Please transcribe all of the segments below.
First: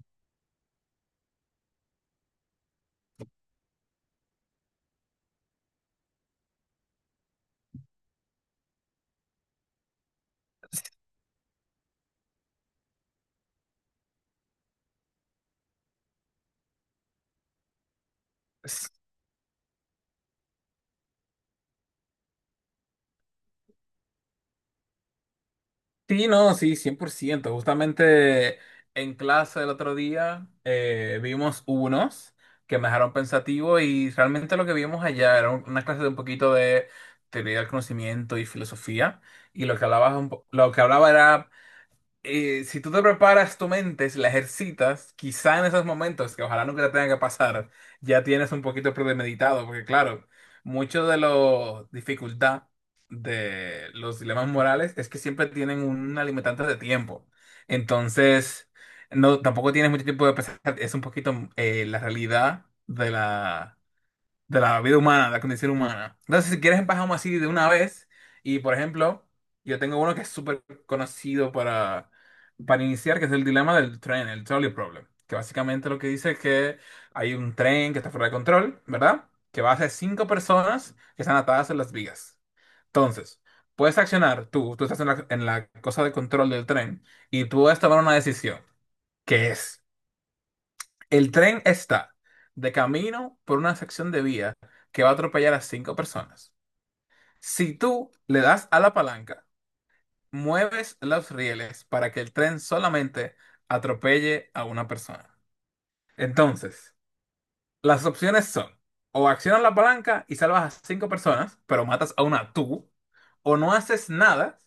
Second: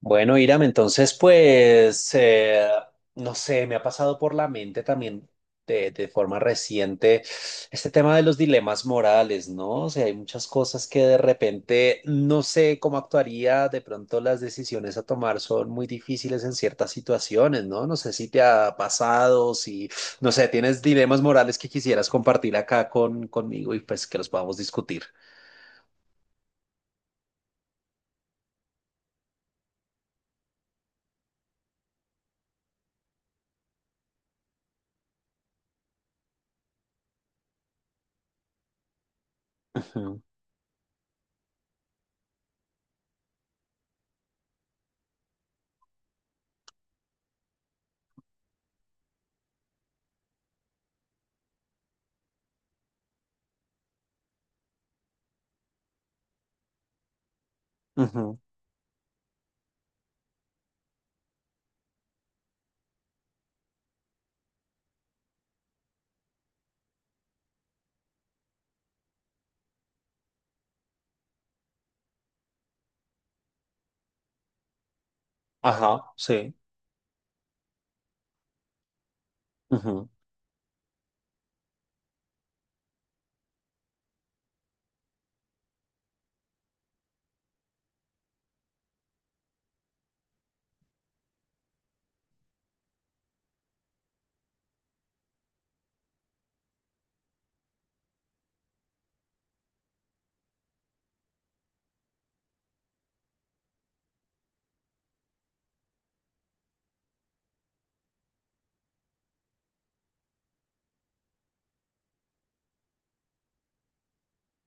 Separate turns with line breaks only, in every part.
Bueno, Iram, entonces pues, no sé, me ha pasado por la mente también de forma reciente este tema de los dilemas morales, ¿no? O sea, hay muchas cosas que de repente no sé cómo actuaría, de pronto las decisiones a tomar son muy difíciles en ciertas situaciones, ¿no? No sé si te ha pasado, si, no sé, tienes dilemas morales que quisieras compartir acá conmigo y pues que los podamos discutir.
Sí, no, sí, cien por ciento. Justamente en clase el otro día vimos unos que me dejaron pensativo, y realmente lo que vimos allá era una clase de un poquito de teoría del conocimiento y filosofía, y
Ujú,
lo que hablaba era si tú te preparas tu mente, si la ejercitas, quizá en esos momentos, que ojalá nunca te tenga que pasar, ya tienes un poquito premeditado, porque claro, mucho de la dificultad de los dilemas morales es que siempre tienen un limitante de tiempo.
ujú.
Entonces, no, tampoco tienes mucho tiempo de pensar, es un poquito la realidad de la vida humana, de la condición humana. Entonces, si quieres, empezamos así de una vez. Y, por ejemplo, yo tengo uno que es súper conocido para iniciar, que es el dilema del tren, el trolley problem. Que básicamente
Ajá,
lo que dice es
sí.
que hay un tren que está fuera de control, ¿verdad? Que va hacia
Ujú,
cinco personas que están atadas en las vigas. Entonces, puedes accionar tú, tú estás en en la cosa de control del tren, y tú puedes tomar una decisión, que es el tren está de camino por una sección de vía que va a atropellar a cinco personas. Si tú le das a la palanca, mueves los rieles para que el tren solamente atropelle a una persona. Entonces, las opciones son o accionas la palanca y salvas a cinco personas, pero matas a una tú, o no haces nada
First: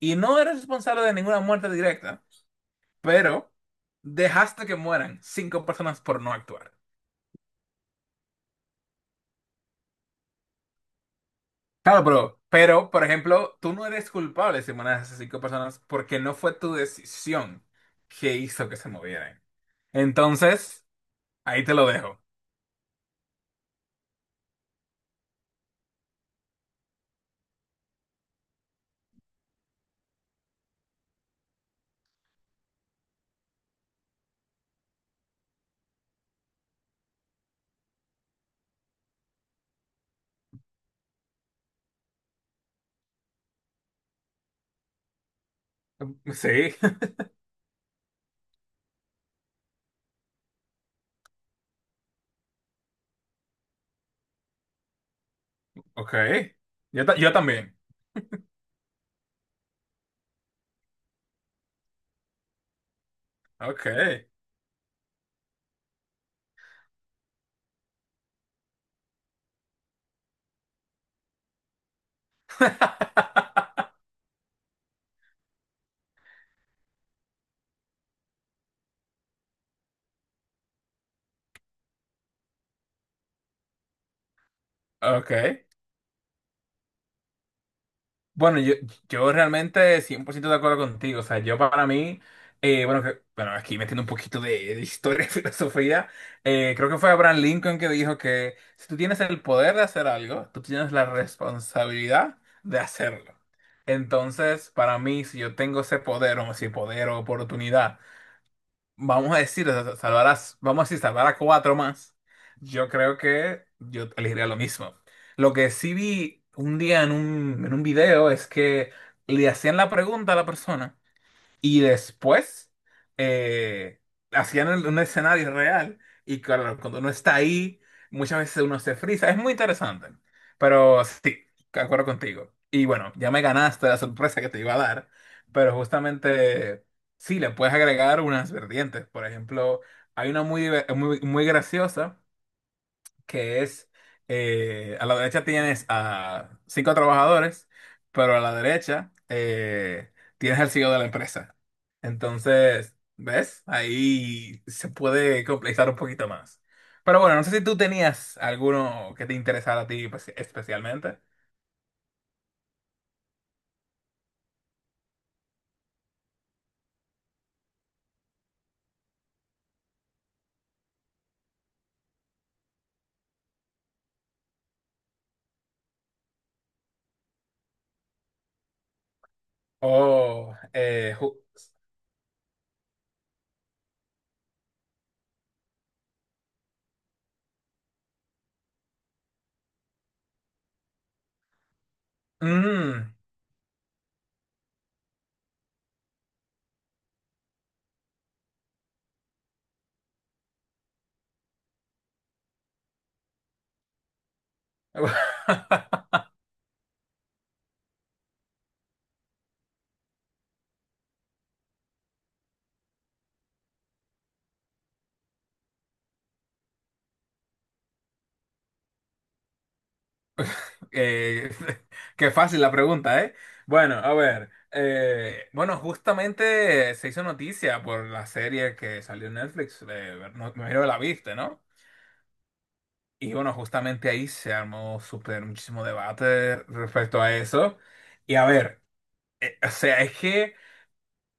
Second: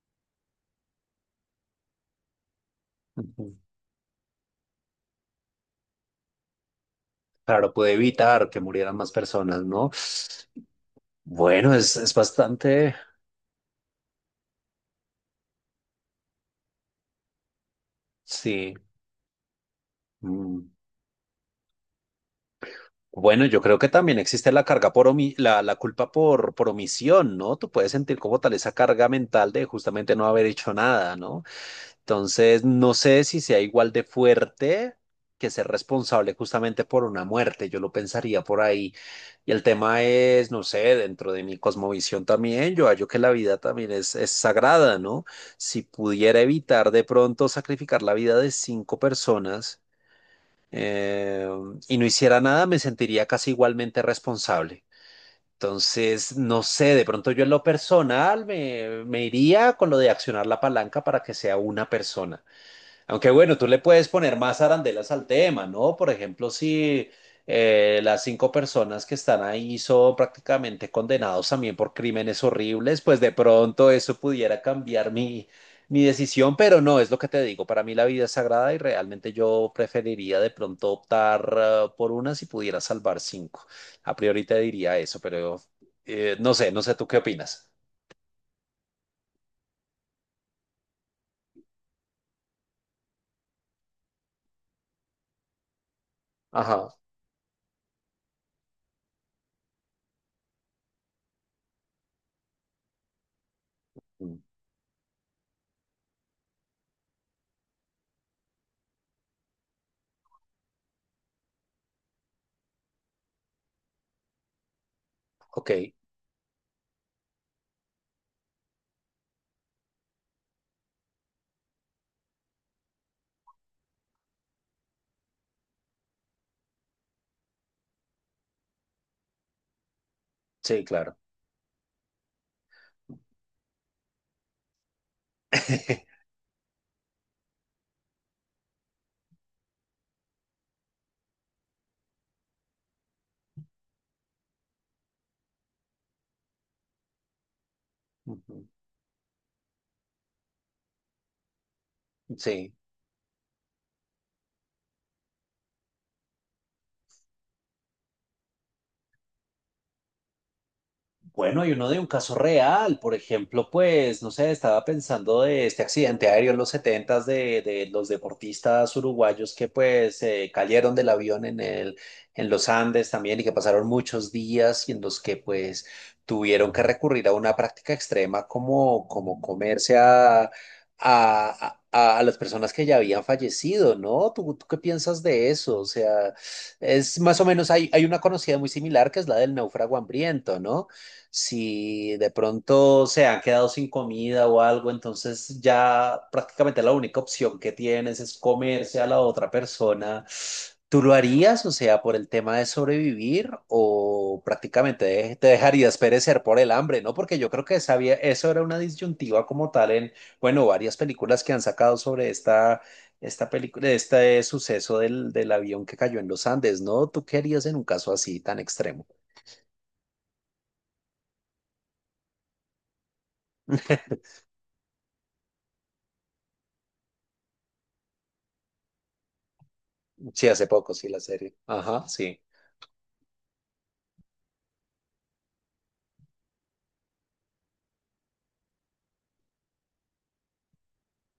y no eres responsable de ninguna muerte directa, pero
ujú.
dejaste que mueran cinco personas por no actuar.
Claro, pude evitar que murieran más personas, ¿no? Bueno,
Claro,
es
pero,
bastante,
por ejemplo, tú no eres culpable si manejas a esas cinco personas porque no fue tu decisión que hizo
sí.
que se movieran.
Mm.
Entonces, ahí te lo dejo.
Bueno, yo creo que también existe la carga la culpa por omisión, ¿no? Tú puedes sentir como tal esa carga mental de justamente no haber hecho nada, ¿no? Entonces, no sé si sea igual de fuerte que ser responsable justamente por una muerte, yo lo pensaría por ahí. Y el tema es, no sé, dentro de mi cosmovisión también, yo hallo que la vida también es sagrada, ¿no? Si pudiera
Sí,
evitar de pronto sacrificar la vida de cinco personas eh, y no hiciera nada, me sentiría casi igualmente responsable.
ok.
Entonces, no sé, de
Yo,
pronto
yo
yo en lo
también.
personal me iría con lo de accionar la palanca para que sea una persona. Aunque bueno, tú le
Ok,
puedes poner más arandelas al tema, ¿no? Por ejemplo, si las cinco personas que están ahí son prácticamente condenados también por crímenes horribles, pues de pronto eso pudiera cambiar mi decisión, pero no, es lo que te digo, para mí la vida es sagrada y realmente yo preferiría de pronto optar por una si pudiera salvar cinco. A priori te diría eso,
ok.
pero no sé, no sé tú qué opinas.
Bueno, yo realmente 100% de acuerdo contigo. O sea, yo para mí, bueno, bueno, aquí metiendo un poquito de historia y filosofía,
Ajá,
creo que fue Abraham Lincoln que dijo que si tú tienes el poder de hacer algo, tú tienes la responsabilidad de hacerlo.
mm,
Entonces, para mí, si yo tengo ese poder, o si poder o oportunidad, vamos a decir, o sea, salvar a, vamos a decir, salvar a cuatro más, yo creo que yo elegiría lo mismo. Lo
ok,
que sí vi un día en en un video es que le hacían la pregunta a la persona. Y después eh, hacían un escenario real, y claro, cuando uno está ahí, muchas veces uno se frisa. Es muy interesante.
sí,
Pero
claro.
sí, de acuerdo contigo. Y bueno, ya me ganaste la sorpresa que te iba a dar, pero justamente sí, le puedes agregar unas vertientes. Por ejemplo, hay una muy, muy graciosa que es, a la derecha tienes a cinco trabajadores, pero a la
Ujú,
derecha tienes al CEO de la empresa.
sí.
Entonces, ¿ves? Ahí se puede complejizar un poquito más. Pero bueno, no sé si tú tenías alguno que te interesara a ti pues, especialmente.
Bueno, hay uno de un caso real, por ejemplo, pues, no sé, estaba pensando de este accidente aéreo en los setentas de los deportistas uruguayos que pues cayeron del avión en el, en los Andes también y que pasaron muchos días y en los que pues tuvieron que recurrir a una práctica extrema como, como comerse
O... eh, ju-
a las personas que ya habían fallecido, ¿no? Tú qué piensas de eso? O sea, es más o menos, hay una conocida muy similar que es la del náufrago hambriento, ¿no? Si de pronto
Mm.
se han quedado sin comida o algo, entonces ya prácticamente la única opción que tienes es comerse a la otra persona. ¿Tú lo harías, o sea, por el tema de sobrevivir o prácticamente te dejarías perecer por el hambre, ¿no? Porque yo creo que eso era una disyuntiva como tal en, bueno, varias películas que han sacado sobre esta película, este suceso del avión que cayó en los Andes, ¿no? ¿Tú qué harías en un caso así tan extremo?
Eh, qué fácil la pregunta, ¿eh? Bueno, a ver. Bueno, justamente se hizo noticia por la serie que salió en Netflix. No,
Sí,
me
hace
imagino que
poco,
la
sí, la
viste,
serie.
¿no?
Ajá, sí.
Y bueno, justamente ahí se armó súper muchísimo debate respecto a eso. Y a ver, o sea,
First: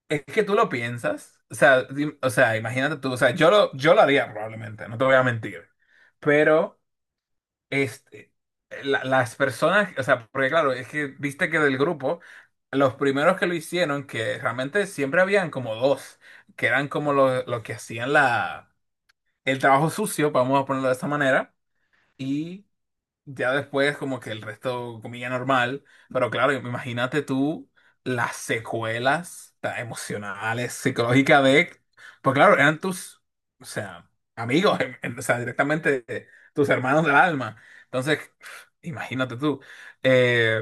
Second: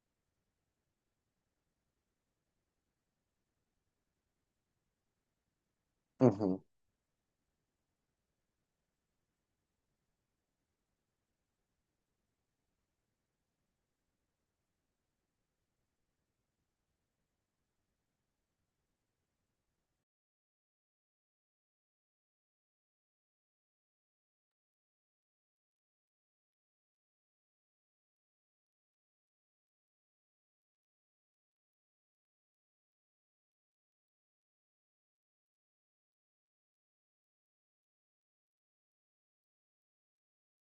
es que tú lo piensas. O sea, o sea, imagínate tú. O sea, yo lo haría probablemente, no te voy a mentir.
Ujú,
Pero. Este, las personas, o sea, porque claro, es que viste que del grupo, los primeros que lo hicieron, que realmente siempre habían como dos, que eran como los que hacían el trabajo sucio, vamos a ponerlo de esa manera, ya después, como que el resto comía normal, pero claro, imagínate tú las secuelas emocionales, psicológicas de, pues claro, eran tus, o sea, amigos, o sea, directamente tus hermanos del alma. Entonces, imagínate tú, eh,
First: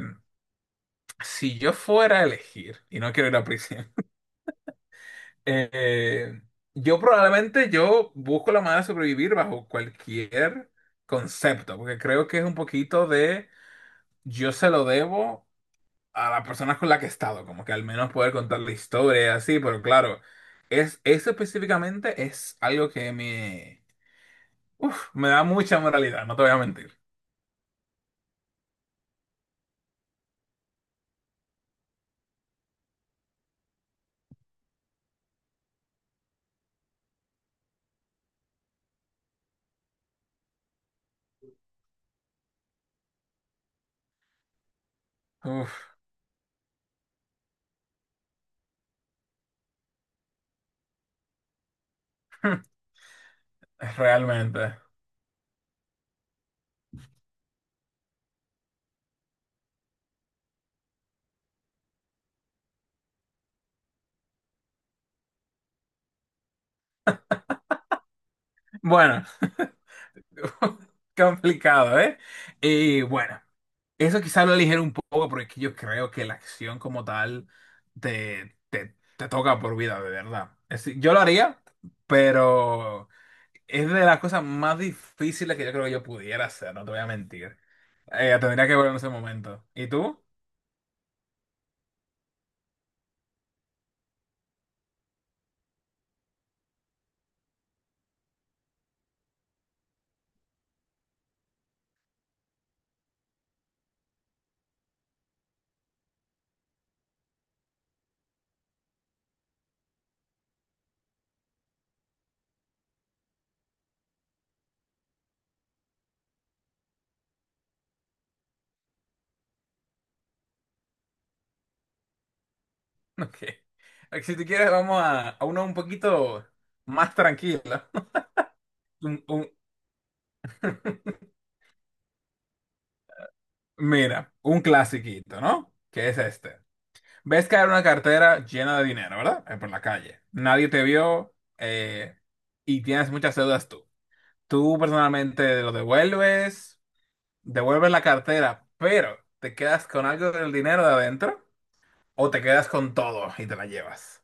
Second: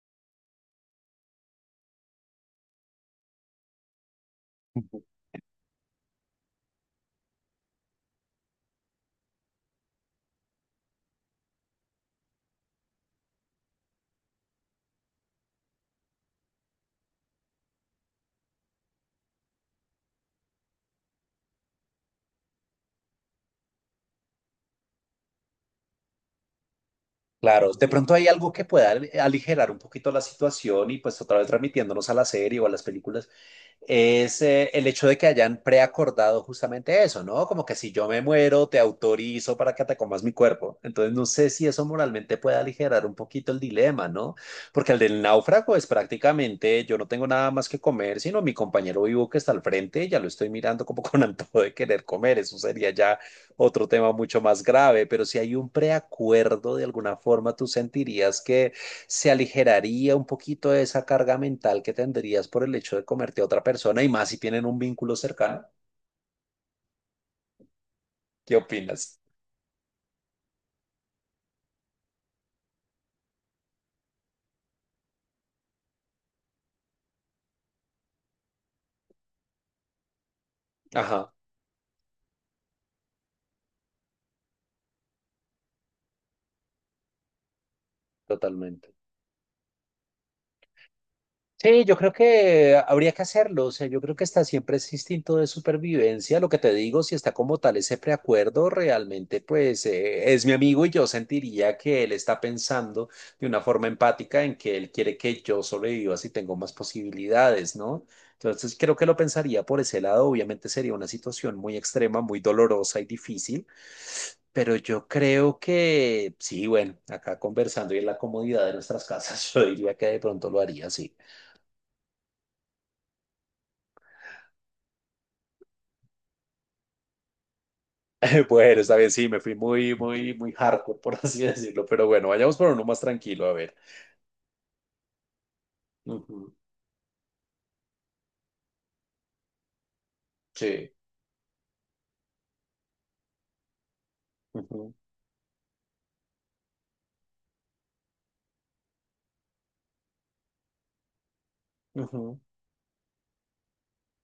si yo fuera a elegir, y no quiero ir a prisión,
ujú.
eh, yo probablemente yo busco la manera de sobrevivir bajo cualquier concepto, porque creo que es un poquito de yo se lo debo a las personas con las que he estado, como que al menos poder contar la historia y así, pero claro, es, eso específicamente es algo que me da mucha moralidad, no te voy a mentir.
Claro, de pronto hay algo que aligerar un poquito la situación y pues otra vez transmitiéndonos a la serie o a las películas, es el hecho de que hayan preacordado justamente eso, ¿no? Como que si yo me muero, te autorizo para que te comas mi cuerpo. Entonces, no sé si eso moralmente puede aligerar un poquito el dilema, ¿no? Porque el del náufrago es
Uf,
prácticamente yo no tengo nada más que comer, sino mi compañero vivo que está al frente, ya lo estoy mirando como con antojo de querer comer. Eso sería ya otro tema mucho más
realmente.
grave, pero si hay un preacuerdo, de alguna forma tú sentirías que se aligeraría un poquito de esa carga mental que tendrías por el hecho de comerte a otra persona y más si tienen un vínculo cercano. ¿Qué opinas?
Bueno, complicado, ¿eh? Y bueno, eso quizá lo ligero un poco porque yo creo que la acción como tal te toca por vida, de verdad. Es decir, yo lo
Ajá,
haría, pero... Es de las cosas más difíciles que yo creo que yo pudiera hacer, no te voy a mentir. Tendría que volver
totalmente.
en ese momento. ¿Y tú?
Sí, yo creo que habría que hacerlo. O sea, yo creo que está siempre ese instinto de supervivencia. Lo que te digo, si está como tal ese preacuerdo, realmente pues es mi amigo y yo sentiría que él está pensando de una forma empática en que él quiere que yo sobreviva si tengo más posibilidades, ¿no? Entonces creo que lo pensaría por ese lado. Obviamente sería una situación muy extrema, muy dolorosa y difícil, pero yo creo que sí, bueno, acá conversando y en la comodidad de nuestras casas, yo diría que de pronto lo haría, sí.
Ok. Ok, si tú quieres, vamos a uno un poquito más tranquilo.
Bueno, está bien,
Un-
sí, me
un-
fui muy, muy, muy hardcore, por así decirlo, pero bueno, vayamos por uno más tranquilo, a ver.
Mira, un clasiquito, ¿no? ¿Qué es
Ujú,
este? Ves caer una cartera llena de dinero, ¿verdad? Por la calle. Nadie te
sí.
vio, eh, y tienes muchas deudas tú. Tú
Ujú,
personalmente lo devuelves, devuelves la cartera, pero te quedas con algo del dinero de adentro. O
ujú.
te quedas con todo y te la llevas.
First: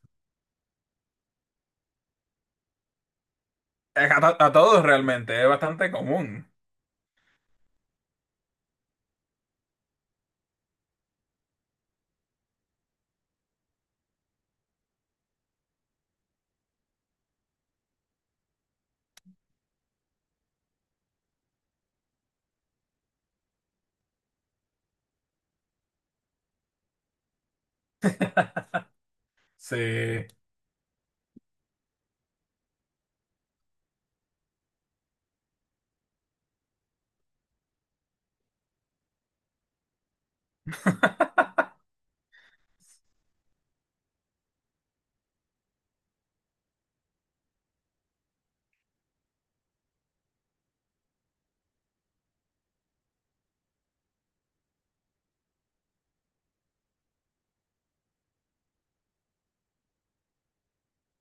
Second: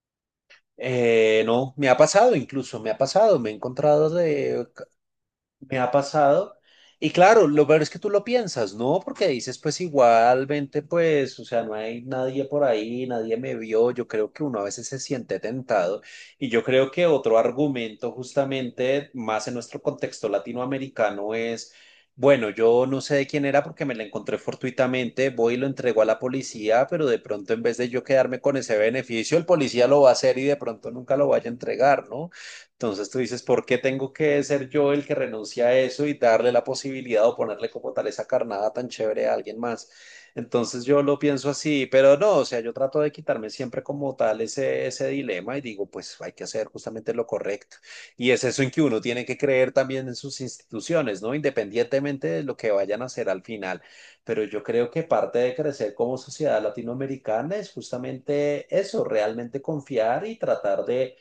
No, me ha pasado incluso, me ha pasado, me he encontrado
A, a
de.
todos realmente, es
Me ha
bastante común.
pasado. Y claro, lo peor es que tú lo piensas, ¿no? Porque dices, pues igualmente, pues, o sea, no hay nadie por ahí, nadie me vio. Yo creo que uno a veces se siente tentado. Y yo creo que otro argumento, justamente, más en nuestro contexto latinoamericano, es, bueno, yo no sé de quién era porque me la encontré fortuitamente, voy y lo entrego a la policía, pero de pronto en vez de yo quedarme con ese beneficio, el policía lo va a
Sí.
hacer y de pronto nunca lo vaya a entregar, ¿no? Entonces tú dices, ¿por qué tengo que ser yo el que renuncia a eso y darle la posibilidad o ponerle como tal esa carnada tan chévere a alguien más? Entonces yo lo pienso así, pero no, o sea, yo trato de quitarme siempre como tal ese dilema y digo, pues hay que hacer justamente lo correcto. Y es eso en que uno tiene que creer también en sus instituciones, ¿no? Independientemente de lo que vayan a hacer al final. Pero yo creo que parte de crecer como sociedad latinoamericana es justamente eso, realmente confiar y tratar de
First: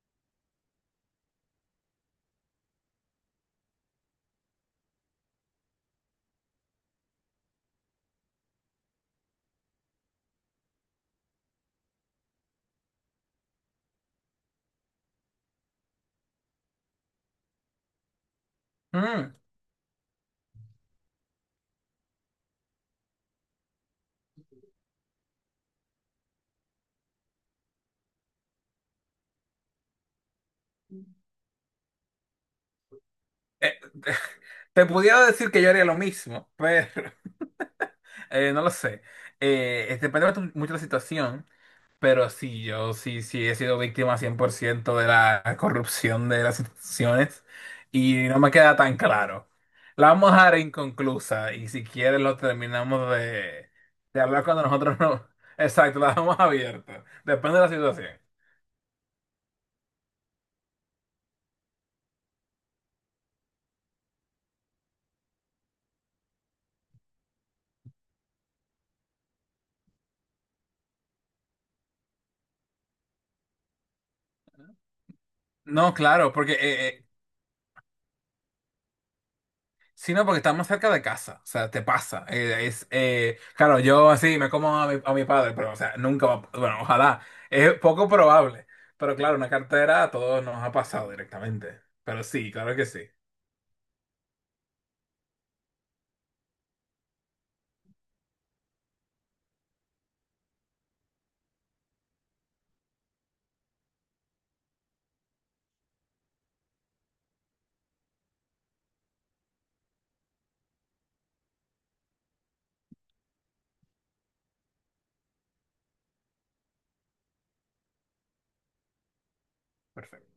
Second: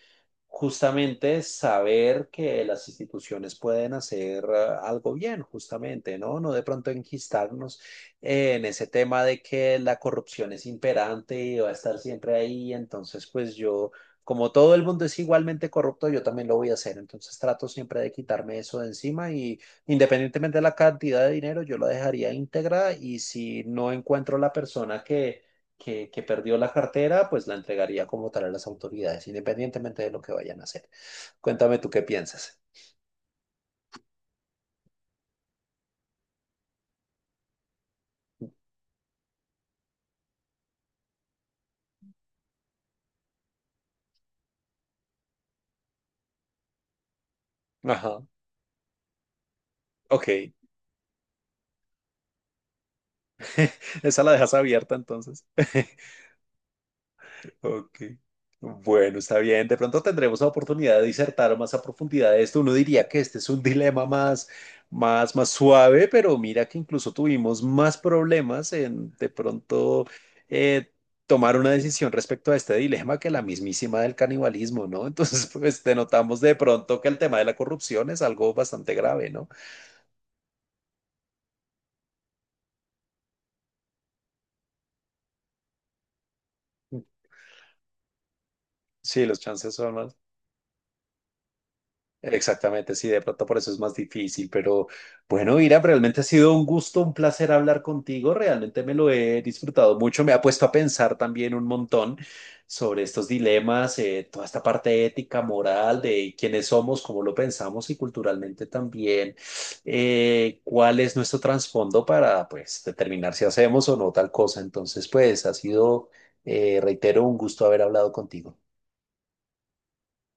justamente saber que las instituciones pueden hacer ah, algo bien, justamente, ¿no? No de pronto enquistarnos en ese tema de que la corrupción es imperante y va a estar siempre ahí, entonces pues yo, como todo el mundo es igualmente corrupto, yo también lo voy a hacer, entonces trato siempre de quitarme eso de encima
Mm,
y independientemente de la cantidad de dinero, yo la dejaría íntegra y si no encuentro la persona que perdió la cartera, pues la entregaría como tal a las autoridades, independientemente de lo que vayan a hacer. Cuéntame tú qué piensas.
eh, te pudiera decir que yo haría lo mismo, pero no lo sé. Depende bastante mucho de la situación. Pero sí, sí he sido víctima 100% de la corrupción de las instituciones,
Ajá.
y no me queda tan claro. La vamos a
Ok.
dejar inconclusa, y si quieres lo terminamos de
Esa la
hablar
dejas
cuando
abierta
nosotros no...
entonces.
Exacto, la dejamos abierta. Depende de la
Ok.
situación.
Bueno, está bien. De pronto tendremos la oportunidad de disertar más a profundidad de esto. Uno diría que este es un dilema más, más suave, pero mira que incluso tuvimos más problemas en de pronto eh, tomar una decisión respecto a este dilema que la mismísima del canibalismo, ¿no? Entonces, pues te
No, claro,
notamos
porque
de pronto que el tema de la corrupción es algo bastante grave, ¿no?
sino porque está más cerca de casa, o sea, te pasa. Claro, yo así me como a a mi padre, pero, o sea, nunca, bueno, ojalá, es poco probable, pero
Sí,
claro,
los
una
chances son
cartera a
más.
todos nos ha pasado directamente, pero sí, claro que
Exactamente,
sí.
sí, de pronto por eso es más difícil, pero bueno, Ira, realmente ha sido un gusto, un placer hablar contigo, realmente me lo he disfrutado mucho, me ha puesto a pensar también un montón sobre estos dilemas, toda esta parte ética, moral, de quiénes somos, cómo lo pensamos y culturalmente también, cuál es nuestro trasfondo para pues determinar si hacemos o no tal cosa. Entonces, pues ha sido, reitero, un gusto haber hablado contigo.
Perfecto.